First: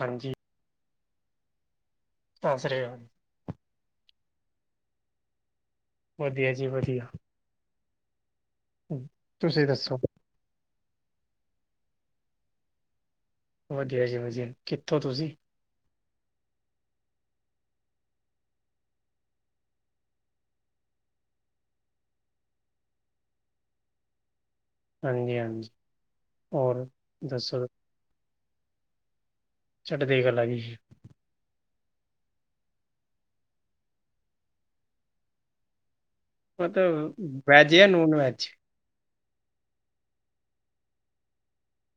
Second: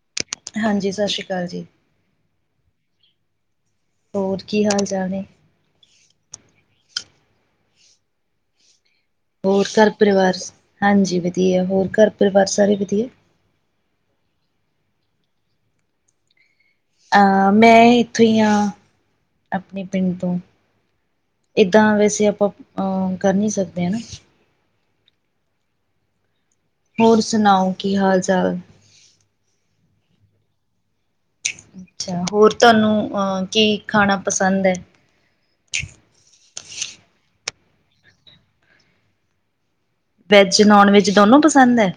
ਹਾਂਜੀ ਹਾਂਜੀ ਸਤਿ ਸ਼੍ਰੀ ਅਕਾਲ ਜੀ। ਹੱਸ ਰਹੇ ਓ। ਹੋਰ ਕੀ ਹਾਲ ਚਾਲ ਨੇ। ਵਧੀਆ ਜੀ ਵਧੀਆ ਹੂੰ ਹੋਰ ਘਰ ਪਰਿਵਾਰ ਹਾਂਜੀ ਵਧੀਆ ਹੋਰ ਘਰ ਪਰਿਵਾਰ ਸਾਰੇ ਵਧੀਆ ਵਧੀਆ ਜੀ ਵਧੀਆ ਕਿੱਥੋਂ ਤੁਸੀਂ ਅ ਮੈਂ ਇੱਥੋਂ ਹੀ ਹਾਂ ਆਪਣੇ ਪਿੰਡ ਤੋਂ ਇੱਦਾਂ ਵੈਸੇ ਆਪਾਂ ਕਰ ਨਹੀਂ ਸਕਦੇ ਹੈ ਨਾ। ਹਾਂਜੀ -ਹਾਂਜੀ ਹੋਰ ਸੁਣਾਓ ਕੀ ਹਾਲ- ਚਾਲ। ਚੱਡਦੇ ਗਲਾ ਜ ਅੱਛਾ, ਹੋਰ ਤੁਹਾਨੂੰ ਅਹ ਕੀ ਖਾਣਾ ਪਸੰਦ ਹੈ? ਮਤਲਬ, ਵੈਜ ਜਾਂ non veg veg, non veg ਦੋਨੋਂ ਪਸੰਦ ਹੈ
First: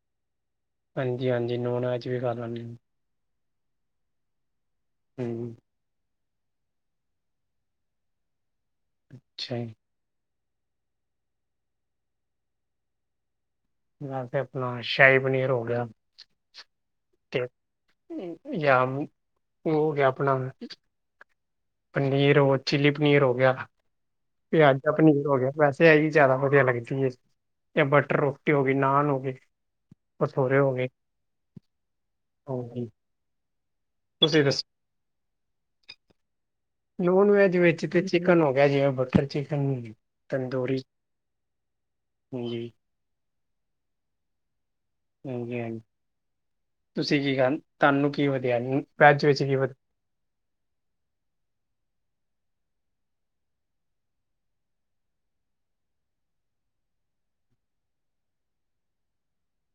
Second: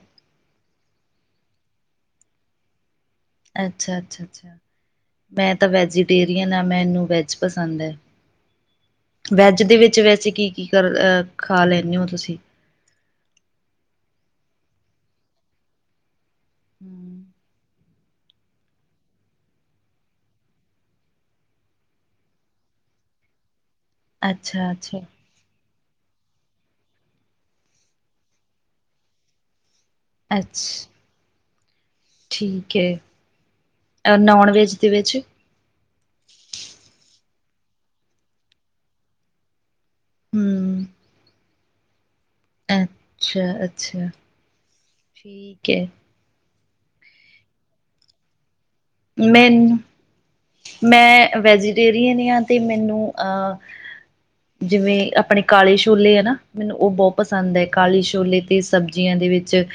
ਹਾਂਜੀ- ਹਾਂਜੀ ਨੋਨ ਵੈਜ ਵੀ ਕਰ ਲੈਂਣੇ ਆਂ। ਅੱਛਾ -ਅੱਛਾ- ਅੱਛਾ ਜੀ ਹੂੰ ਮੈਂ ਤਾਂ ਵੈਜੀ ਡੇਰੀਆਂ ਨਾਲ ਮੈਨੂੰ ਵੈਜ ਪਸੰਦ ਹੈ ਅੱਛਾ ਵੈਜ ਜੀ ਦੇ ਵਿੱਚ ਵੈਸੇ ਕੀ ਕੀ ਕਰ ਖਾ ਲੈਂਦੇ ਹੋ ਤੁਸੀਂ ਮੈਂ ਤੇ ਆਪਣਾ ਸ਼ਾਹੀ ਪਨੀਰ ਹੋ ਗਿਆ ਤੇ ਜਾਂ ਮ ਉਹ ਹੋ ਗਿਆ ਆਪਣਾ ਪਨੀਰ ਹੋ ਚਿੱਲੀ ਪਨੀਰ ਹੋ ਗਿਆ ਅੱਛਾ ਪਿਆਜਾ ਅੱਛਾ ਪਨੀਰ ਹੋ ਗਿਆ ਵੈਸੇ ਤੇ ਹੀ ਜ਼ਿਆਦਾ ਵਧੀਆ ਲੱਗਦੀ ਹੈ ਜਾਂ ਬਟਰ ਰੋਟੀ ਹੋ ਗਈ ਨਾਨ ਹੋ ਗਏ। ਅੱਛ ਭਸੌਰੇ ਹੋ ਗਏ। ਠੀਕ ਹਾਂਜੀ ਹੈ ਤੁਸੀਂ ਨੋਨ ਦੱਸੋ ਵੈਜ ਦੇ ਵਿੱਚ ਨੋਨ ਵੈਜ ਵਿੱਚ ਤੇ ਚਿਕਨ ਹੋ ਗਿਆ ਜਿਵੇਂ ਬਟਰ ਚਿਕਨ, ਤੰਦੂਰੀ ਹਮ ਹਾਂਜੀ ਅੱਛਾ ਅੱਛਾ -ਹਾਂਜੀ ਠੀਕ -ਹਾਂਜੀ। ਹੈ ਤੁਸੀਂ ਕੀ ਕ ਤੁਹਾਨੂੰ ਕੀ ਵਧੀਆ ਨਹੀਂ ਮੈਨੂੰ, ਮੈਂ ਵੈਜੀਟੇਰੀਅਨ ਹਾਂ ਤੇ ਮੈਨੂੰ ਅਹ [inaudible] [inaudible] ਜਿਵੇਂ ਆਪਣੇ ਕਾਲੇ ਛੋਲੇ ਹੈ ਨਾ, ਮੈਨੂੰ ਉਹ ਬਹੁਤ ਪਸੰਦ ਹੈ ਕਾਲੇ ਛੋਲੇ ਤੇ ਸਬਜ਼ੀਆਂ ਦੇ ਵਿੱਚ।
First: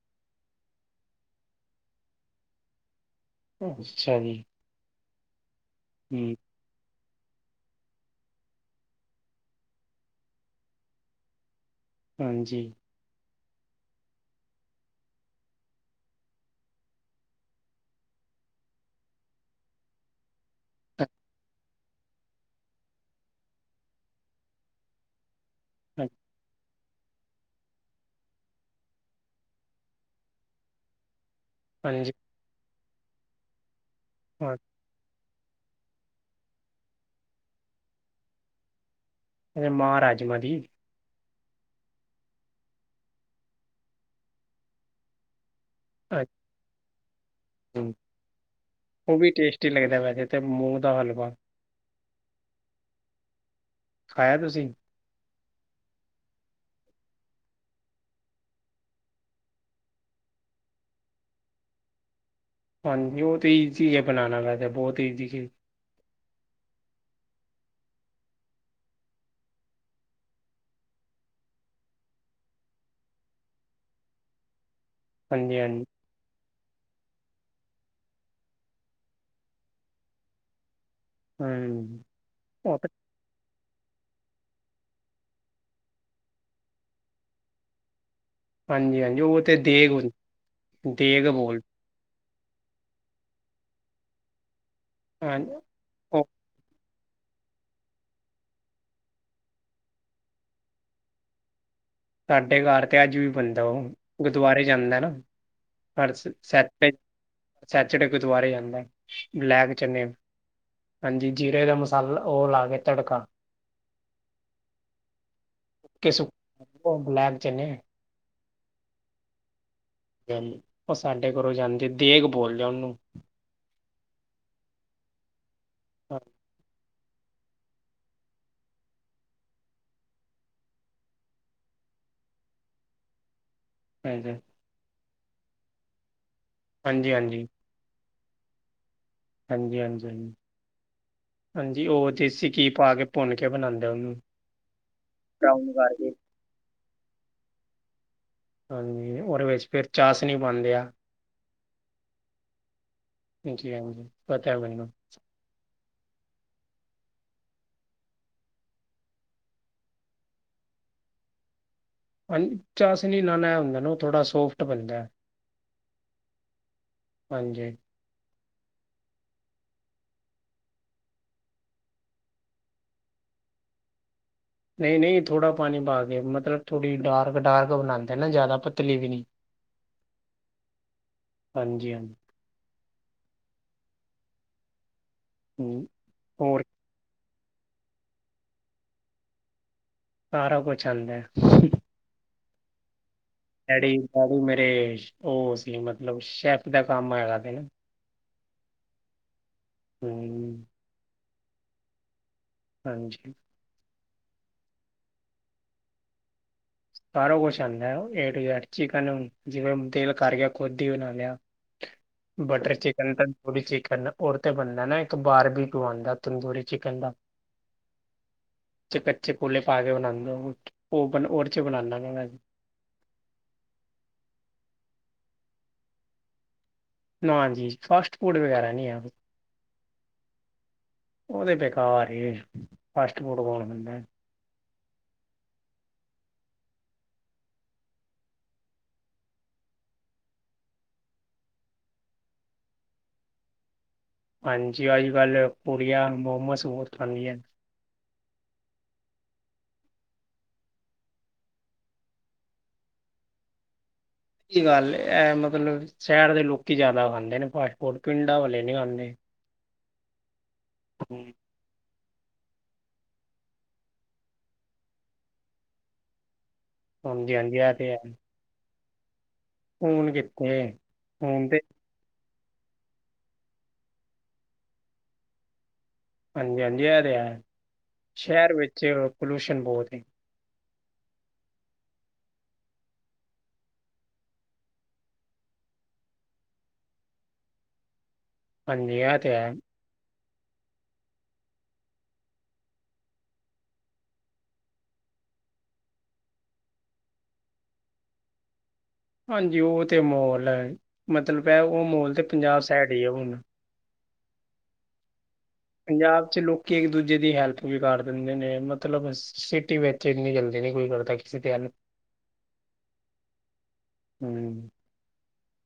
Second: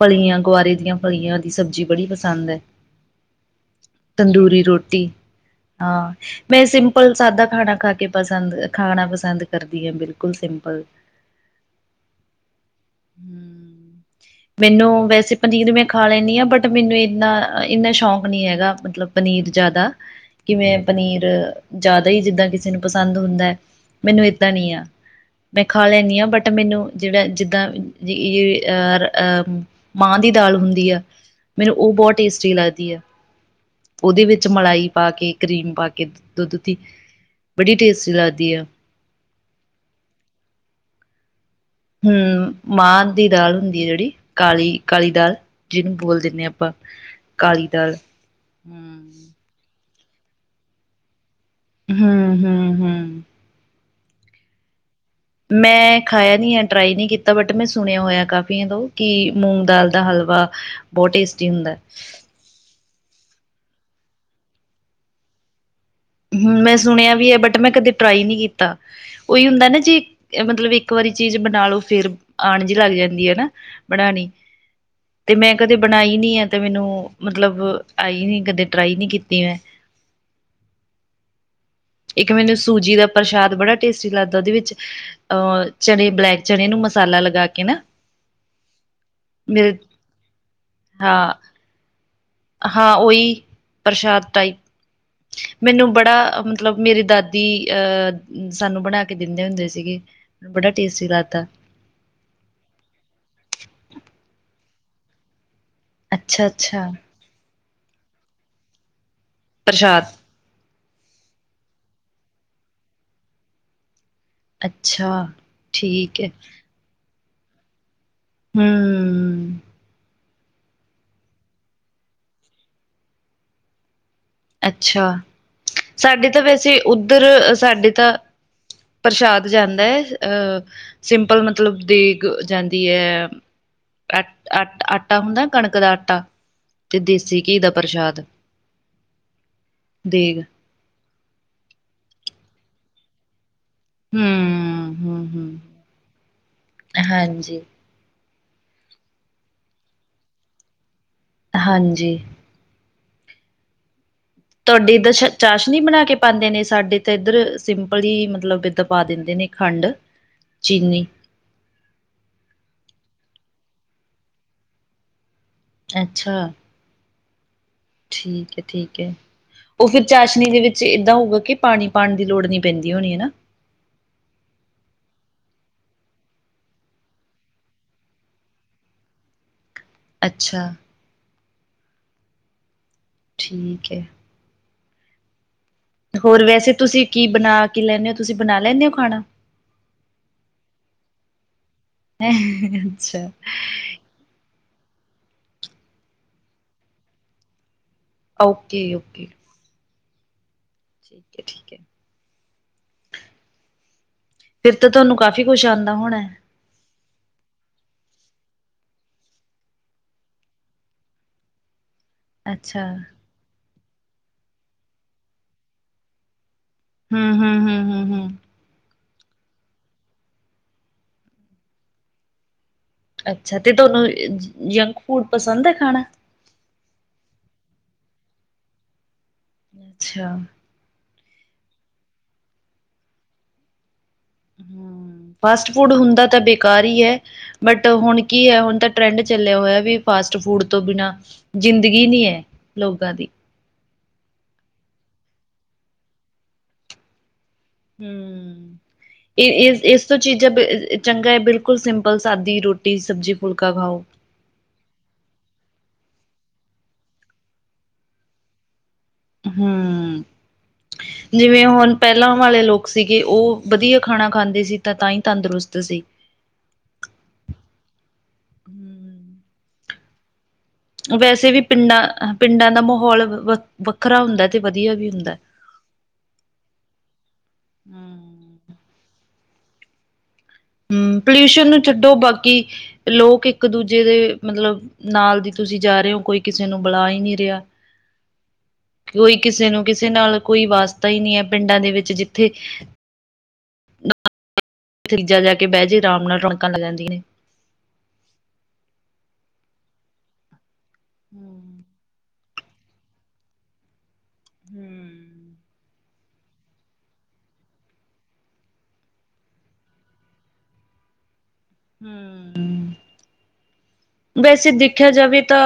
ਫਲੀਆਂ, ਗੁਆਰੇ ਦੀਆਂ ਫਲੀਆਂ ਦੀ ਸਬਜ਼ੀ ਬੜੀ ਪਸੰਦ ਹੈ। ਹਾਂ। ਤੰਦੂਰੀ ਰੋਟੀ ਹਾਂ ਹਮ ਮੈਂ ਸਿੰਪਲ ਸਾਦਾ ਖਾਣਾ ਖਾ ਕੇ ਪਸੰਦ ਖਾਣਾ ਪਸੰਦ ਕਰਦੀ ਹਾਂ ਬਿਲਕੁਲ ਸਿੰਪਲ ਹਾਂਜੀ। ਹਮ ਮੈਨੂੰ ਵੈਸੇ ਪਨੀਰ ਮੈਂ ਖਾ ਲੈਂਦੀ ਹਾਂ ਬਟ ਮੈਨੂੰ ਇੰਨਾ ਇੰਨਾ ਸ਼ੌਕ ਨਹੀ ਹੈਗਾ ਮਤਲਬ ਪਨੀਰ ਜ਼ਿਆਦਾ ਕਿਵੇਂ ਪਨੀਰ ਜ਼ਿਆਦਾ ਹੀ ਜਿੱਦਾਂ ਕਿਸੇ ਨੂੰ ਪਸੰਦ ਹੁੰਦਾ ਹੈ ਮੈਨੂੰ ਏਦਾਂ ਨੀ ਆ ਮੈਂ ਖਾ ਲੈਂਦੀ ਹਾਂ ਬਟ ਮੈਨੂੰ ਜਿਹੜਾ ਜਿੱਦਾਂ ਅਹ -ਅਹ ਮਾਂ ਦੀ ਦਾਲ ਹੁੰਦੀ ਆ ਮੈਨੂੰ ਉਹ ਹਾਂਜੀ ਬਹੁਤ ਟੇਸਟੀ ਲੱਗਦੀ ਹੈ ਉਹਦੇ ਵਿੱਚ ਹਾਂ ਮਲਾਈ ਪਾ ਕੇ, ਕਰੀਮ ਪਾ ਕੇ ਦੁੱਧ ਦੀ ਬੜੀ ਟੇਸਟੀ ਲੱਗਦੀ ਆ। ਮਹ ਰਾਜਮਾ ਜੀ ਹਮ ਮਾਂਹ ਦੀ ਦਾਲ ਹੁੰਦੀ ਹੈ ਜਿਹੜੀ ਕਾਲੀ ਕਾਲੀ ਦਾਲ ਜਿਹਨੂੰ ਬੋਲ ਦਿੰਦੇ ਹਾਂ ਆਪਾਂ ਕਾਲੀ ਹਮ, ਦਾਲ ਹੂੰ ਉਹ ਵੀ ਟੇਸਟੀ ਲੱਗਦਾ ਵੈਸੇ ਤੇ ਮੂੰਹ ਦਾ ਹਲਵਾ ਹਮ- ਹਮ -ਹਮ। ਖਾਇਆ ਤੁਸੀਂ ਮੈਂ ਖਾਇਆ ਨੀ ਹੈ, ਟਰਾਈ ਨਹੀ ਕੀਤਾ, ਬਟ ਮੈਂ ਸੁਣਿਆ ਹੋਇਆ ਕਾਫੀ ਸੁਣਿਆਂ ਕਿ ਮੂੰਗ ਦਾਲ ਦਾ ਹਲਵਾ ਬਹੁਤ ਟੇਸਟੀ ਹੁੰਦਾ ਹਾਂਜੀ, ਉਹ ਤੇ ਈਜ਼ੀ ਹੈ ਬਣਾਉਣਾ ਵੈਸੇ ਬਹੁਤ ਈਜ਼ੀ ਚ ਹਮ ਮੈਂ ਸੁਣਿਆ ਵੀ ਹੈ ਬਟ ਮੈਂ ਕਦੇ ਟਰਾਈ ਨਹੀਂ ਕੀਤਾ ਉਹੀ ਹੁੰਦਾ ਨਾ ਜੇ ਮਤਲਬ ਇੱਕ ਵਾਰੀ ਚੀਜ਼ ਬਣਾ ਲਓ ਫਿਰ ਆਉਣ ਜਿਹੀ ਲੱਗ ਜਾਂਦੀ ਹੈ ਨਾ ਬਣਾਣੀ। ਤੇ ਮੈਂ ਹਾਂਜੀ ਕਦੇ ਹਾਂਜੀ ਬਣਾਈ ਨੀ ਆ ਤੇ ਮੈਨੂੰ ਮਤਲਬ ਆਈ ਨੀ ਕਦੇ ਟਰਾਈ ਨੀ ਕੀਤੀ ਮੈਂ ਹਮ ਇੱਕ ਮੈਨੂੰ ਸੂਜੀ ਦਾ ਪ੍ਰਸ਼ਾਦ ਬੜਾ ਟੇਸਟੀ ਲੱਗਦਾ ਉਹਦੇ ਵਿੱਚ ਅਹ ਚਣੇ ਬਲੈਕ ਚਣੇ ਨੂੰ ਮਸਾਲਾ ਲਗਾ ਕੇ ਨਾ ਹਾਂਜੀ, ਹਾਂਜੀ ਓ ਤੇ ਮੇਰੇ ਦੇਗ, ਦੇਗ ਹਾਂ ਬੋਲ ਹਾਂ ਓਈ ਪ੍ਰਸ਼ਾਦ ਟਾਈਪ ਹਾਂ ਮੈਨੂੰ ਉਹ ਬੜਾ ਮਤਲਬ ਮੇਰੀ ਦਾਦੀ ਅ ਸਾਨੂੰ ਬਣਾ ਕੇ ਦੇਂਦੇ ਹੁੰਦੇ ਸੀਗੇ। ਬੜਾ ਟੇਸਟੀ ਲੱਦਾ ਸਾਡੇ ਘਰ ਤੇ ਅੱਜ ਵੀ ਬਣਦਾ ਓ, ਗੁਰਦੁਆਰੇ ਜਾਂਦਾ ਨਾ ਹਰਸ ਅੱਛਾ ਅੱਛਾ ਸੈਚਡੇ ਗੁਰਦੁਆਰੇ ਜਾਂਦਾ ਬਲੈਕ ਚਨੇ, ਪ੍ਰਸ਼ਾਦ ਹਾਂਜੀ ਜੀਰੇ ਦਾ ਮਸਾਲਾ ਓ ਲਾ ਕੇ ਤੜਕਾ ਅੱਛਾ, ਠੀਕ ਐ। ਓ ਬਲੈਕ ਚਨੇ ਹੂੰ। [unintelligible] ਓ ਸਾਡੇ ਘਰੋਂ ਜਾਂਦੀ, ਦੇਗ ਬੋਲਦੇ ਆ ਓਨੂੰ। ਅੱਛਾ, ਸਾਡੇ ਹਾਂਜੀ ਤਾਂ ਵੈਸੇ ਉੱਧਰ ਸਾਡੇ ਤਾਂ ਪ੍ਰਸ਼ਾਦ ਜਾਂਦਾ ਐ ਅਹ ਸਿੰਪਲ, ਮਤਲਬ ਦੇਗ ਜਾਂਦੀ ਐ। ਹਾਂਜੀ ਅ ਆਟਾ ਹੁੰਦਾ ਕਣਕ ਦਾ ਆਟਾ ਤੇ ਹਾਂਜੀ ਦੇਸੀ ਹਾਂਜੀ ਘੀ ਦਾ ਪ੍ਰਸ਼ਾਦ ਹਾਂਜੀ-ਹਾਂਜੀ-ਹਾਂਜੀ। ਦੇਗ ਹਾਂਜੀ, ਉਹ ਦੇਸੀ ਘੀ ਪਾ ਕੇ ਭੁੰਨ ਕੇ ਬਨਾਂਦੇ ਓਨੂੰ, ਹਮ ਹਮ ਹਮ ਬਰਾਊਨ ਕਰਕੇ ਹਾਂਜੀ। ਹਾਂਜੀ, ਓਦੇ ਵੇਚ ਫੇਰ ਚਾਸ਼ਨੀ ਪਾਂਦੇ ਆ। ਹਾਂਜੀ। ਜੀ ਹਾਂਜੀ। ਪਤਾ ਹੈ ਮੈਨੂੰ ਤੁਹਾਡੇ ਦਸ਼ ਚਾਸ਼ਨੀ ਬਨਾ ਕੇ ਪਾਂਦੇ ਨੇ ਸਾਡੇ ਤੇ ਏਧਰ ਸਿੰਪਲ ਈ ਮਤਲਬ ਬਿੱਦ ਪਾ ਦਿੰਦੇ ਨੇ ਖੰਡ ਚੀਨੀ ਹਾਂਜ, ਚਾਸ਼ਨੀ ਨਾਲ ਐ ਹੁੰਦਾ ਨਾ ਓ ਥੋੜਾ ਸੋਫਟ ਬਨਦਾ। ਅੱਛਾ। ਹਾਂਜੀ। ਠੀਕ ਐ, ਠੀਕ ਐ। ਓ ਫੇਰ ਚਾਸ਼ਨੀ ਦੇ ਵਿੱਚ ਏਦਾਂ ਹੋਊਗਾ ਕਿ ਪਾਨੀ ਪਾਨ ਦੀ ਲੋੜ ਨੀ ਪੈਂਦੀ ਹੋਨੀ ਹੈਨਾ ਨਈ-ਨਈ ਥੋੜਾ ਪਾਨੀ ਪਾਕੇ ਮਤਲਬ ਥੋੜੀ ਡਾਰਕ ਡਾਰਕ ਬਨਾਂਦੇ ਨਾ ਜਾਦਾ ਪਤਲੀ ਵੀ ਨੀ [inaudible] ਅੱਛਾ। ਹਾਂਜੀ-ਹਾਂਜੀ। ਠੀਕ ਐ। ਹੂੰ। ਹੋਰ ਵੈਸੇ ਤੁਸੀ ਕੀ ਬਨਾ ਕੀ ਲੈਂਨੇ ਓ, ਤੁਸੀ ਬਨਾ ਲੈਂਨੇ ਓ ਖਾਣਾ ਸਾਰਾ ਕੋਛ ਆਂਦਾ। ਐਹਂ ਅੱਛਾ। ਡੈਡੀ, ਡੈਡੀ ਮੇਰੇ ਓ ਸੀ ਮਤਲਬ ਸ਼ੈਫ ਦਾ ਕੰਮ ਹੈਗਾ ਤੇ ਨਾ ਓਕੇ-ਓਕੇ। ਹੂੰ। ਠੀਕ ਐ, ਠੀਕ ਐ। ਹਾਂਜੀ। ਫੇਰ ਤੇ ਤੋਨੂੰ ਕਾਫ਼ੀ ਕੋਛ ਆਂਦਾ ਹੋਣਾ। ਸਾਰਾ ਕੋਛ ਆਂਦਾ, ਏ ਟੂ ਜੈਡ ਚਿਕਨ ਜਿਵੇਂ ਦੇਲ ਕਾਰ ਕੇ ਖੋਦ ਈ ਬਨਾ ਲੇਆ। ਬਟਰ ਅੱਛਾ। ਚਿਕਨ, ਤਾਂ ਜੋ ਚਿਕਨ ਓਰ ਤੇ ਬੰਨਾ ਨਾ ਏਕ ਬਾਰਬੀਕਿਊ ਆਂਦਾ। ਤੰਦੂਰੀ ਚਿਕਨ ਦਾ ਹੂੰ, ਹੂੰ, ਹੂੰ, ਹੂੰ, ਹੂੰ। ਕੱਚੇ ਕੋਲੇ ਪਾਕੇ ਬਨਾਨਾ ਉਹਨੂੰ, ਓ ਬਨ ਓਦੇ ਚ ਬਨਾਨਾ ਮੈਂ ਅੱਛਾ, ਤੇ ਤੋਨੂੰ ਜੰਕ ਫੂਡ ਪਸੰਦ ਏ ਖਾਣਾ? ਨਾ ਜੀ, ਫਾਸਟ ਫੂਡ ਵਗੈਰਾ ਨੀ ਐ। ਅੱਛਾ। ਉਹ ਤੇ ਬੇਕਾਰ ਏ‌‌ ਫਾਸਟ ਫੂਡ ਹਮ ਫਾਸਟ ਫੂਡ ਹੁੰਦਾ ਤਾ‌ ਬੇਕਾਰ ਈ ਐ। ਬਟ ਹੁਨ ਕੀ ਐ ਹੁਨ ਤਾਂ ਟਰੈਂਡ ਚੱਲਿਆ ਹੋਇਆ ਵੀ ਫਾਸਟ ਫੂਡ ਤੋਂ ਬਿਨਾਂ ਜ਼ਿੰਦਗੀ ਨੀ ਐ, ਲੋਕਾਂ ਦੀ ਹਾਂਜੀ। ਅੱਜਕੱਲ ਕੂੜੀਆਂ ਮੋਮੋਸ ਬੋਤ ਖਾਂਦੀਆਂ ਹੂੰ। ਏ ਏਸ, ਏਸ ਤੋ ਚੀਜ਼ਾਂ ਚੰਗਾ ਐ ਬਿਲਕੁਲ ਸਿੰਪਲ ਸਾਦੀ ਰੋਟੀ ਸਬਜ਼ੀ ਫੁਲਕਾ ਖਾਓ ਸਚੀ ਗੱਲ ਏ ਮਤਲਬ ਸ਼ਹਿਰ ਦੇ ਲੋਕੀ ਜੈ਼ਦਾ ਖਾਂਦੇ ਨੇ ਫਾਸਟ ਫੂਡ ਪਿੰਡਾਂ ਵਾਲੇ ਨਈ ਖਾਂਦੇ। ਹੈਂ। ਜਿਵੇਂ ਹੁਨ ਪੈਲਾਂ ਵਾਲੇ ਲੋਕ ਸੀਗੇ ਓ ਵਦੀਆ ਖਾਣਾ ਖਾਂਦੇ ਸੀ ਤਾਂ ਤਾਈ ਤੰਦਰੁਸਤ ਸੀ। ਹਾਂਜੀ-ਹਾਂਜੀ, ਐ ਤੇ ਹੈ। ਹਮ ਹੁਨ ਕੀਥੇ। ਵੈਸੇ ਵੀ ਪਿੰਡਾਂ, ਪਿੰਡਾਂ ਦਾ ਮਾਹੋਲ ਵ ਵੱਖਰਾ ਹੁੰਦਾ, ਤੇ ਵਦੀਆ ਵੀ ਹੁੰਦਾ। ਹਾਂਜੀ, ਹਾਂਜੀ ਏ ਤੇ ਐ, ਸ਼ੈਰ ਵੇਚ ਪੋਲਊਸ਼ਨ ਬੋਤ ਏ‌। ਹੂੰ। ਪੋਲਿਊਸ਼ਨ ਨੂੰ ਛੱਡੋ ਬਾਕੀ ਲੋਕ ਇੱਕ ਦੂਜੇ ਦੇ ਮਤਲਬ ਨਾਲ ਦੀ ਤੁਸੀ ਜਾਰੇ ਓ, ਕੋਈ ਕਿਸੇ ਨੂੰ ਬੁਲਾ ਹੀ ਨੀ ਰਿਹਾ। ਹਾਂਜੀ ਇਹ ਤੇ ਕੋਈ ਹੈ ਕਿਸੇ ਨੂੰ ਕਿਸੇ ਨਾਲ ਕੋਈ ਵਾਸਤਾ ਈ ਨੀ ਐ, ਪਿੰਡਾਂ ਦੇ ਵਿੱਚ ਜਿੱਥੇ ਤੀਜਾ ਜਾ ਕੇ ਬੈਜੇ ਆਰਾਮ ਨਾਲ ਰੋਣਕਾਂ ਲਗ ਜਾਂਦੀਆਂ ਨੇ ਹਾਂਜੀ। ਓ ਤੇ ਮੋਲ ਐ ਮਤਲਬ ਐ ਹੂੰ ਓ ਮੋਲ ਤੇ ਪੰਜਾਬ ਸੈਡ ਹੀ ਏ ਹੁਨ ਹੂੰ। ਪੰਜਾਬ ਚ ਲੋਕੀ ਇੰਕ ਦੂਜੇ ਦੀ ਹੈਲਪ ਵੀ ਕਰ ਦਿੰਦੇ ਨੇ, ਮਤਲਬ ਸਿਟੀ ਵੇਚ ਏਨੀ ਜਲਦੀ ਨੀ ਕੋਈ ਕਰਦਾ [inaudible] ਹੂੰ, ਹੂੰ ਵੈਸੇ ਦੇਖਿਆ ਜਾਵੇ ਤਾ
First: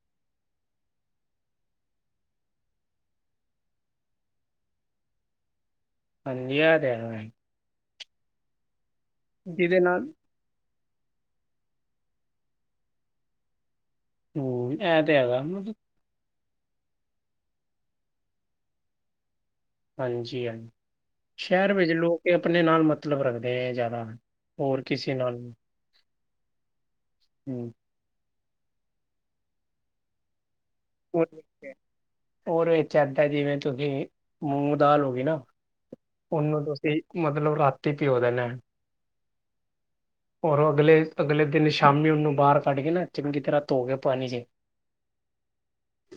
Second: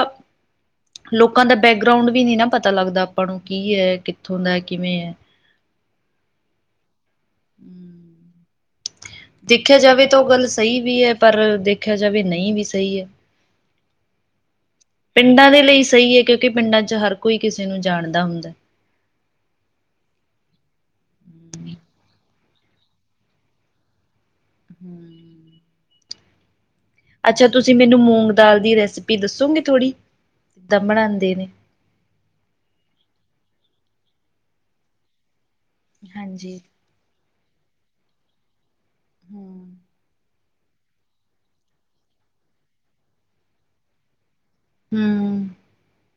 ਲੋਕਾਂ ਦਾ ਬੈਗਰਾਉਂਡ ਵੀ ਨੀ ਨਾ ਪਤਾ ਲੱਗਦਾ ਆਪਾਂ ਨੂੰ ਕੀ ਐ, ਕਿੱਥੋਂ ਦਾ, ਕਿਵੇਂ ਐਂ। ਹਂਜੀ ਐ ਦੇਨਾ। ਦੇਖਿਆ ਜਿਹਦੇ ਨਾਲ ਜਾਵੇ ਤਾਂ ਔ ਗੱਲ ਸਹੀ ਵੀ ਐ ਪਰ ਦੇਖਿਆ ਜਾਵੇ ਨਈ ਵੀ ਸਹੀ ਐ। ਹੂੰ ਇਹ ਤੇ ਹੈਗਾ ਪਿੰਡਾਂ ਦੇ ਮਤਲਬ ਲਈ ਸਹੀ ਏ ਕਿਔਕਿ ਪਿੰਡਾਂ ਚ ਹਰ ਕੋਈ ਕਿਸੇ ਨੂੰ ਜਾਣਦਾ। ਹਂਜੀ ਆ ਸ਼ਹਿਰ ਵਿੱਚ ਲੋਕ ਆਪਨੇ ਨਾਲ ਮਤਲਬ ਰੱਖਦੇ ਐਂ ਜੈ਼ਦਾ। ਔਰ ਕਿਸੇ ਨਾਲ ਅੱਛਾ ਹੂੰ ਤੁਸੀਂ ਮੈਨੂੰ ਮੂੰਗ ਦਾਲ ਦੀ ਰੈਸਿਪੀ ਦੱਸੋਗੇ ਥੋੜ੍ਹੀ। ਕਿੱਦਾਂ ਬਣਾਉਂਦੇ ਨੇ? ਔ ਰਏ ਚਾਚਾ ਜਿਵੇਂ ਤੁਸੀਂ ਮੂੰਗ ਦਾਲ ਹੋ ਗਈ ਨਾ। ਹਾਂਜੀ ਔਨੂੰ ਤੁਸੀਂ ਮਤਲਬ ਰਾਤੀ ਭਿਔ ਦੇਨਾ। ਹਮ। ਔਰ ਅਗਲੇ ਅਗਲੇ ਦਿਨ ਸ਼ਾਮੀ ਓਨੂੰ ਬਾਹਰ ਕੱਢ ਕੇ ਨਾ ਚੰਗੀ ਤਰ੍ਹਾਂ ਧੋ ਕੇ ਪਾਨੀ ਜ ਹੂੰ।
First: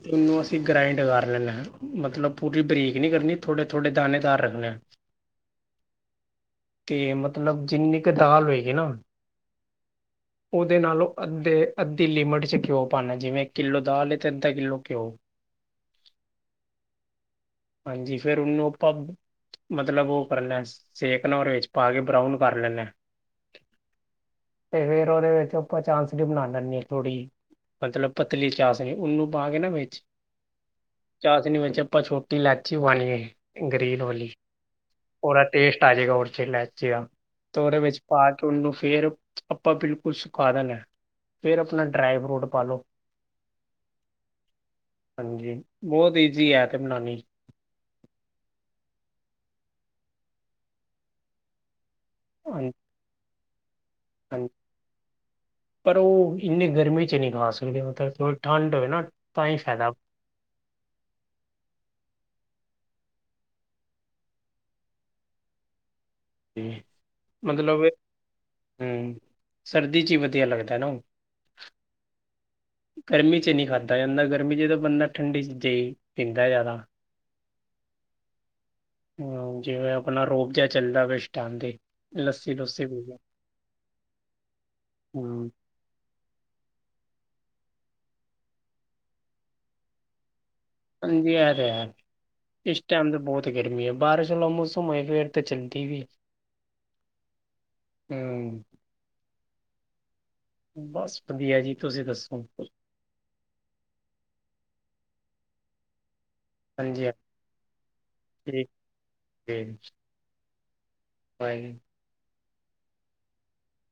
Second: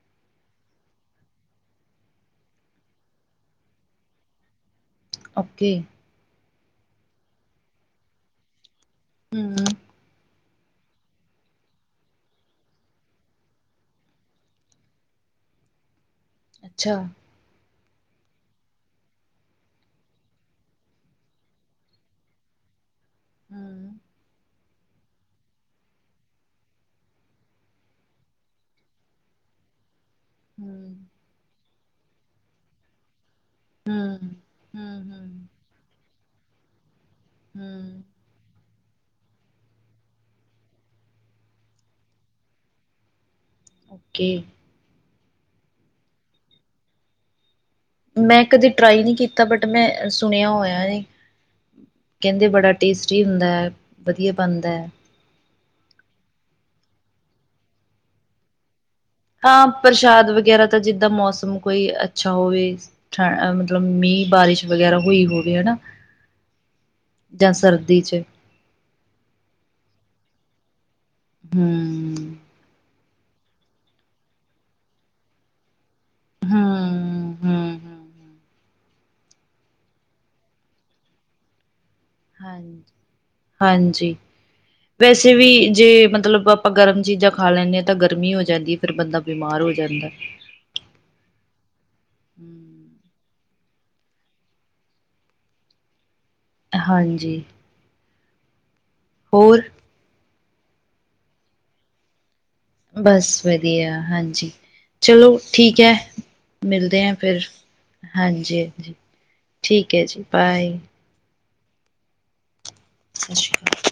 ਤੇ ਉਨੂੰ ਅਸੀਂ ਗ੍ਰਾਇੰਡ ਕਰ ਲੈਨੇਆਂ ਮਤਲਬ ਪੂਰੀ ਬਰੀਕ ਨਈ ਕਰਨੀ ਥੋੜੇ ਥੋੜੇ ਦਾਨੇ ਦਾਰ ਰੱਖਨੇ ਆਂ। ਔਕੇ। ਕੇ ਮਤਲਬ ਜਿੰਨੀ ਕ ਦਾਲ ਔਏਗੀ ਨਾ ਹਮ। ਓਦੇ ਨਾਲੋਂ ਅੱਧੇ-ਅੱਧੀ ਲਿਮਿਟ 'ਚ ਘਿਓ ਪਾਣਾ ਜਿਵੇਂ ਕਿੱਲੋ ਦਾਲ ਏ। ਤੇ ਅੱਧਾ ਕਿਲੋ ਘਿਓ ਅੱਛਾ ਹਾਂਜੀ ਫਿਰ ਓਨੂੰ ਆਪਾਂ ਮਤਲਬ ਓ ਕਰਨਾ ਸੇਕਨਾ ਔਰ 'ਚ ਪਾ ਕੇ ਬਰਾਉਨ ਕਰ ਲੈਨਾ। ਹੂੰ ਤੇ ਫਿਰ ਓਦੇ ਵਿੱਚ ਆਪਾਂ ਚਾਂਸਨੀ ਬਣਾ ਲੈਂਨੀ ਆਂ ਥੋੜੀ ਮਤਲਬ ਪਤਲੀ ਚਾਸ ਉਹਨੂੰ ਪਾ ਕੇ ਨਾ ਵਿੱਚ ਹਮ। ਚਾਸਨੀ ਵਿੱਚ ਆਪਾਂ ਛੋਟੀ ਲਾਚੀ ਬਣੀਏ। ਗ੍ਰਰੀਨ ਹਮ ਵਾਲੀ, ਉਹਦਾ ਹਮ। ਟੇਸਟ ਆ ਜਾਏਗਾ ਉਰਚ ਇਲਾਇਚੀ ਦਾ ਤੇ ਉਹਦੇ ਵਿੱਚ ਹਮ ਪਾ ਉਹਨੂੰ ਫਿਰ ਆਪਾਂ ਬਿਲਕੁਲ ਸੁਕਾ ਦੇਣਾ ਆ ਫਿਰ ਆਪਣਾ ਡਰਾਈ ਫਰੂਟ ਪਾ ਲਓ। ਓਕੇ। ਹਾਂਜੀ ਬਹੁਤ ਈਜ਼ੀ ਐ ਤੇ ਬਣਾਣੀ ਮੈਂ ਕਦੇ ਟਰਾਈ ਨਹੀਂ ਕੀਤਾ ਬਟ ਮੈਂ ਸੁਣਿਆ ਹੋਇਆ, ਕਹਿੰਦੇ ਬੜਾ ਹਾਂਜੀ ਟੇਸਟੀ ਹੁੰਦਾ ਐ, ਵਧੀਆ ਹਾਂਜੀ ਬਣਦਾ ਐ। ਪਰ ਉਹ ਇੰਨੀ ਗਰਮੀ ਚ ਨਹੀਂ ਖਾ ਸਕਦੇ ਥੋੜੀ ਠੰਡ ਹੋਵੇ ਨਾ ਤਾਂ ਹੀ ਹਾਂ ਫਾਇਦਾ ਪ੍ਰਸ਼ਾਦ ਵਗੈਰਾ ਤਾਂ ਜਿੱਦਾਂ ਮੌਸਮ ਕੋਈ ਅੱਛਾ ਹੋਵੇ। ਠ ਮਤਲਬ ਮੀਂਹ ਬਾਰਿਸ਼ ਵਗੈਰਾ ਹੋਈ ਹੋਵੇ ਹੈ ਨਾ ਹੂੰ ਮਤਲਬ ਚ ਹੂੰ ਸਰਦੀ 'ਚ ਵਧੀਆ ਲੱਗਦਾ ਨਾ ਓ ਹੂੰ ਗਰਮੀ 'ਚ ਨਹੀ ਖਾਧਾ ਜਾਂਦਾ ਗਰਮੀ 'ਚ ਤਾਂ ਬੰਦਾ ਠੰਡੀ ਚੀਜਾਂ ਈ ਪੀਂਦਾ ਜ਼ਿਆਦਾ ਹੂੰ ਹੂੰ ਹੂੰ ਜਿਵੇਂ ਆਪਣਾ ਰੋਬ ਜਿਆ ਚੱਲਦਾ ਪਿਆ ਏਸ ਟੈਮ ਤੇ ਲੱਸੀ ਲੁੱਸੀ ਪੀ ਲਓ ਹਾਂਜੀ-ਹਾਂਜੀ ਵੈਸੇ ਵੀ ਹੂੰ ਜੇ ਮਤਲਬ ਆਪਾਂ ਗਰਮ ਚੀਜ਼ਾਂ ਖਾ ਲੈਂਦੇ ਹਾਂ ਤਾਂ ਗਰਮੀ ਹੋ ਜਾਂਦੀ ਫੇਰ ਬੰਦਾ ਬਿਮਾਰ ਹੋ ਜਾਂਦਾ। ਹਾਂਜੀ ਇਹ ਤੇ ਹੈ ਇਸ ਹੂੰ ਟਾਈਮ ਤੇ ਬਹੁਤ ਗਰਮੀ ਹੈ ਬਾਰਿਸ਼ ਵਾਲਾ ਮੌਸਮ ਹੈ ਫੇਰ ਤਾਂ ਚੱਲਦੀ ਵੀ ਹਾਂਜੀ ਹਮ ਹੋਰ ਬਸ ਵਧੀਆ ਜੀ ਤੁਸੀਂ ਦੱਸੋ ਬਸ ਵਧੀਆ ਹਾਂਜੀ ਚਲੋ ਠੀਕ ਹੈ। ਮਿਲਦੇ ਹਾਂਜੀ ਹਾਂ ਫਿਰ ਹਾਂਜੀ ਠੀਕ ਹਾਂਜੀ ਠੀਕ ਹੈ ਜੀ ਬਾਏ ਕੋਈ ਨਹੀਂ ਸਤਿ ਸ਼੍ਰੀ ਅਕਾਲ